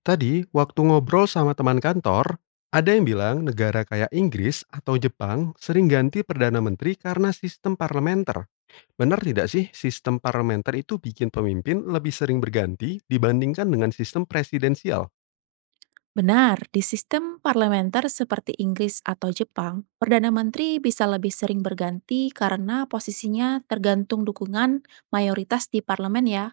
Tadi, waktu ngobrol sama teman kantor, ada yang bilang negara kayak Inggris atau Jepang sering ganti Perdana Menteri karena sistem parlementer. Benar tidak sih sistem parlementer itu bikin pemimpin lebih sering berganti dibandingkan dengan sistem presidensial? Benar, di sistem parlementer seperti Inggris atau Jepang, Perdana Menteri bisa lebih sering berganti karena posisinya tergantung dukungan mayoritas di parlemen ya.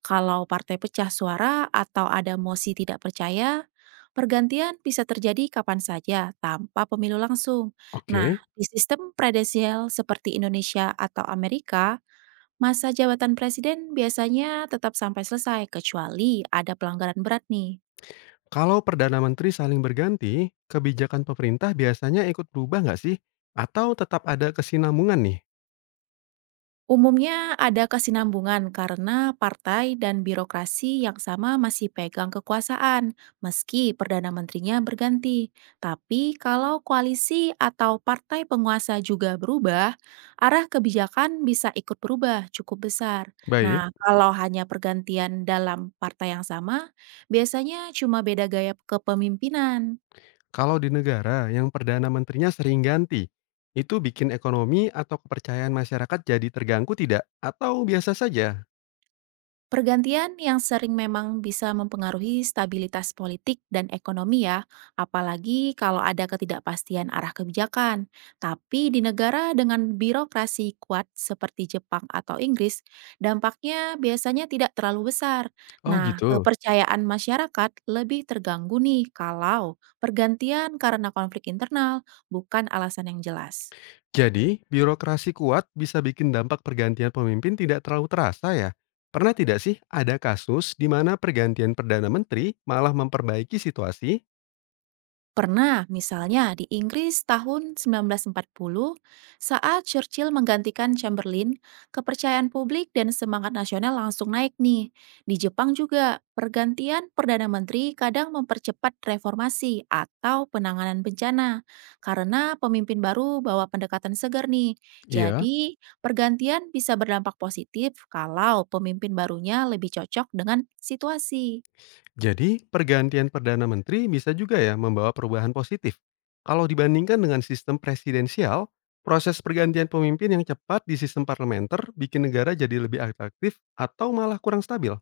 Kalau partai pecah suara atau ada mosi tidak percaya, pergantian bisa terjadi kapan saja tanpa pemilu langsung. Nah, Oke. di sistem presidensial seperti Indonesia atau Amerika, masa jabatan presiden biasanya tetap sampai selesai kecuali ada pelanggaran berat nih. Kalau Perdana Menteri saling berganti, kebijakan pemerintah biasanya ikut berubah nggak sih? Atau tetap ada kesinambungan nih? Umumnya ada kesinambungan karena partai dan birokrasi yang sama masih pegang kekuasaan, meski Perdana Menterinya berganti. Tapi kalau koalisi atau partai penguasa juga berubah, arah kebijakan bisa ikut berubah cukup besar. Baik. Nah, kalau hanya pergantian dalam partai yang sama, biasanya cuma beda gaya kepemimpinan. Kalau di negara yang perdana menterinya sering ganti, itu bikin ekonomi atau kepercayaan masyarakat jadi terganggu tidak? Atau biasa saja? Pergantian yang sering memang bisa mempengaruhi stabilitas politik dan ekonomi ya, apalagi kalau ada ketidakpastian arah kebijakan. Tapi di negara dengan birokrasi kuat seperti Jepang atau Inggris, dampaknya biasanya tidak terlalu besar. Oh Nah, gitu. kepercayaan masyarakat lebih terganggu nih kalau pergantian karena konflik internal bukan alasan yang jelas. Jadi, birokrasi kuat bisa bikin dampak pergantian pemimpin tidak terlalu terasa ya? Pernah tidak sih ada kasus di mana pergantian Perdana Menteri malah memperbaiki situasi? Pernah, misalnya di Inggris tahun 1940, saat Churchill menggantikan Chamberlain, kepercayaan publik dan semangat nasional langsung naik nih. Di Jepang juga, pergantian Perdana Menteri kadang mempercepat reformasi atau penanganan bencana, karena pemimpin baru bawa pendekatan segar nih. Iya. Jadi, pergantian bisa berdampak positif kalau pemimpin barunya lebih cocok dengan situasi. Jadi, pergantian perdana menteri bisa juga ya membawa perubahan positif. Kalau dibandingkan dengan sistem presidensial, proses pergantian pemimpin yang cepat di sistem parlementer bikin negara jadi lebih atraktif atau malah kurang stabil.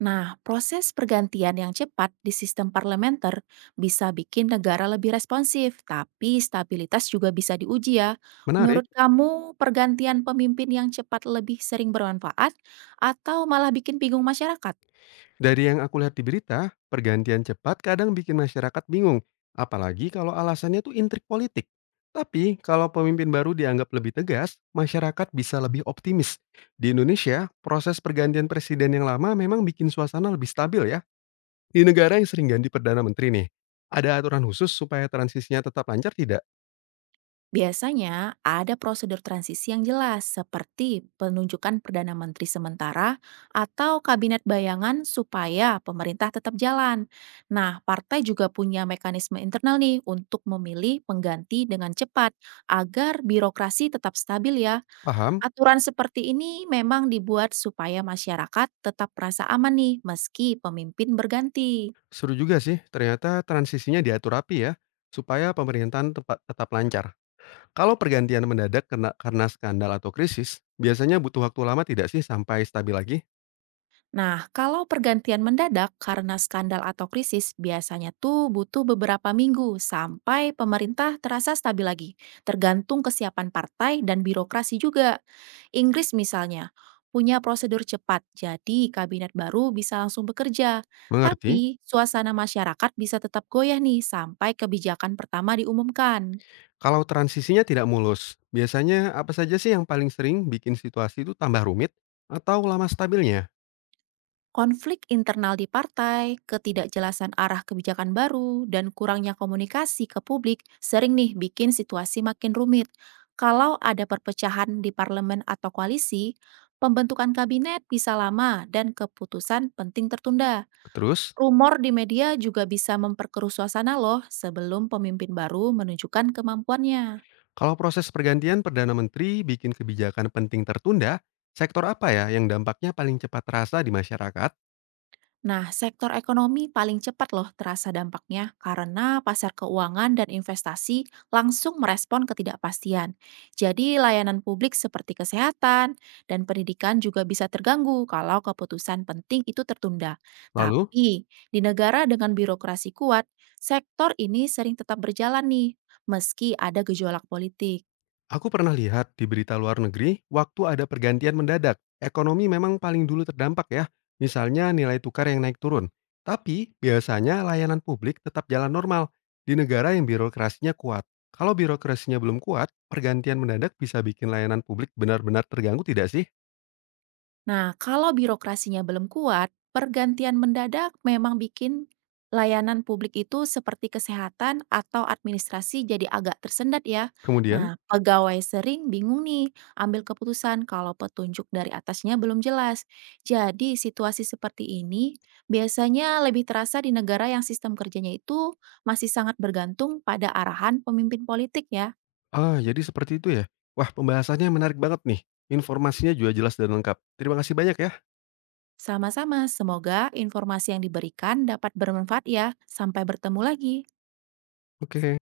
Nah, proses pergantian yang cepat di sistem parlementer bisa bikin negara lebih responsif, tapi stabilitas juga bisa diuji ya. Menarik. Menurut kamu, pergantian pemimpin yang cepat lebih sering bermanfaat atau malah bikin bingung masyarakat? Dari yang aku lihat di berita, pergantian cepat kadang bikin masyarakat bingung, apalagi kalau alasannya tuh intrik politik. Tapi kalau pemimpin baru dianggap lebih tegas, masyarakat bisa lebih optimis. Di Indonesia, proses pergantian presiden yang lama memang bikin suasana lebih stabil ya. Di negara yang sering ganti perdana menteri nih, ada aturan khusus supaya transisinya tetap lancar tidak? Biasanya ada prosedur transisi yang jelas seperti penunjukan Perdana Menteri sementara atau kabinet bayangan supaya pemerintah tetap jalan. Nah, partai juga punya mekanisme internal nih untuk memilih pengganti dengan cepat agar birokrasi tetap stabil ya. Paham? Aturan seperti ini memang dibuat supaya masyarakat tetap merasa aman nih meski pemimpin berganti. Seru juga sih, ternyata transisinya diatur rapi ya, supaya pemerintahan tepat, tetap lancar. Kalau pergantian mendadak kena, karena skandal atau krisis, biasanya butuh waktu lama tidak sih sampai stabil lagi? Nah, kalau pergantian mendadak karena skandal atau krisis, biasanya tuh butuh beberapa minggu sampai pemerintah terasa stabil lagi, tergantung kesiapan partai dan birokrasi juga. Inggris misalnya, punya prosedur cepat, jadi kabinet baru bisa langsung bekerja. Mengerti? Tapi, suasana masyarakat bisa tetap goyah nih sampai kebijakan pertama diumumkan. Kalau transisinya tidak mulus, biasanya apa saja sih yang paling sering bikin situasi itu tambah rumit atau lama stabilnya? Konflik internal di partai, ketidakjelasan arah kebijakan baru, dan kurangnya komunikasi ke publik sering nih bikin situasi makin rumit. Kalau ada perpecahan di parlemen atau koalisi, pembentukan kabinet bisa lama dan keputusan penting tertunda. Terus, Rumor di media juga bisa memperkeruh suasana loh sebelum pemimpin baru menunjukkan kemampuannya. kalau proses pergantian Perdana Menteri bikin kebijakan penting tertunda, sektor apa ya yang dampaknya paling cepat terasa di masyarakat? Nah, sektor ekonomi paling cepat loh terasa dampaknya karena pasar keuangan dan investasi langsung merespon ketidakpastian. Jadi, layanan publik seperti kesehatan dan pendidikan juga bisa terganggu kalau keputusan penting itu tertunda. Lalu, Tapi, di negara dengan birokrasi kuat, sektor ini sering tetap berjalan nih, meski ada gejolak politik. aku pernah lihat di berita luar negeri, waktu ada pergantian mendadak, ekonomi memang paling dulu terdampak ya, misalnya nilai tukar yang naik turun. Tapi, biasanya layanan publik tetap jalan normal di negara yang birokrasinya kuat. Kalau birokrasinya belum kuat, pergantian mendadak bisa bikin layanan publik benar-benar terganggu tidak sih? Nah, kalau birokrasinya belum kuat, pergantian mendadak memang bikin layanan publik itu seperti kesehatan atau administrasi jadi agak tersendat ya. Kemudian, Nah, pegawai sering bingung nih ambil keputusan kalau petunjuk dari atasnya belum jelas. Jadi, situasi seperti ini biasanya lebih terasa di negara yang sistem kerjanya itu masih sangat bergantung pada arahan pemimpin politik ya. ah, jadi seperti itu ya? Wah, pembahasannya menarik banget nih. Informasinya juga jelas dan lengkap. Terima kasih banyak ya. Sama-sama, semoga informasi yang diberikan dapat bermanfaat ya. Sampai bertemu lagi. Oke.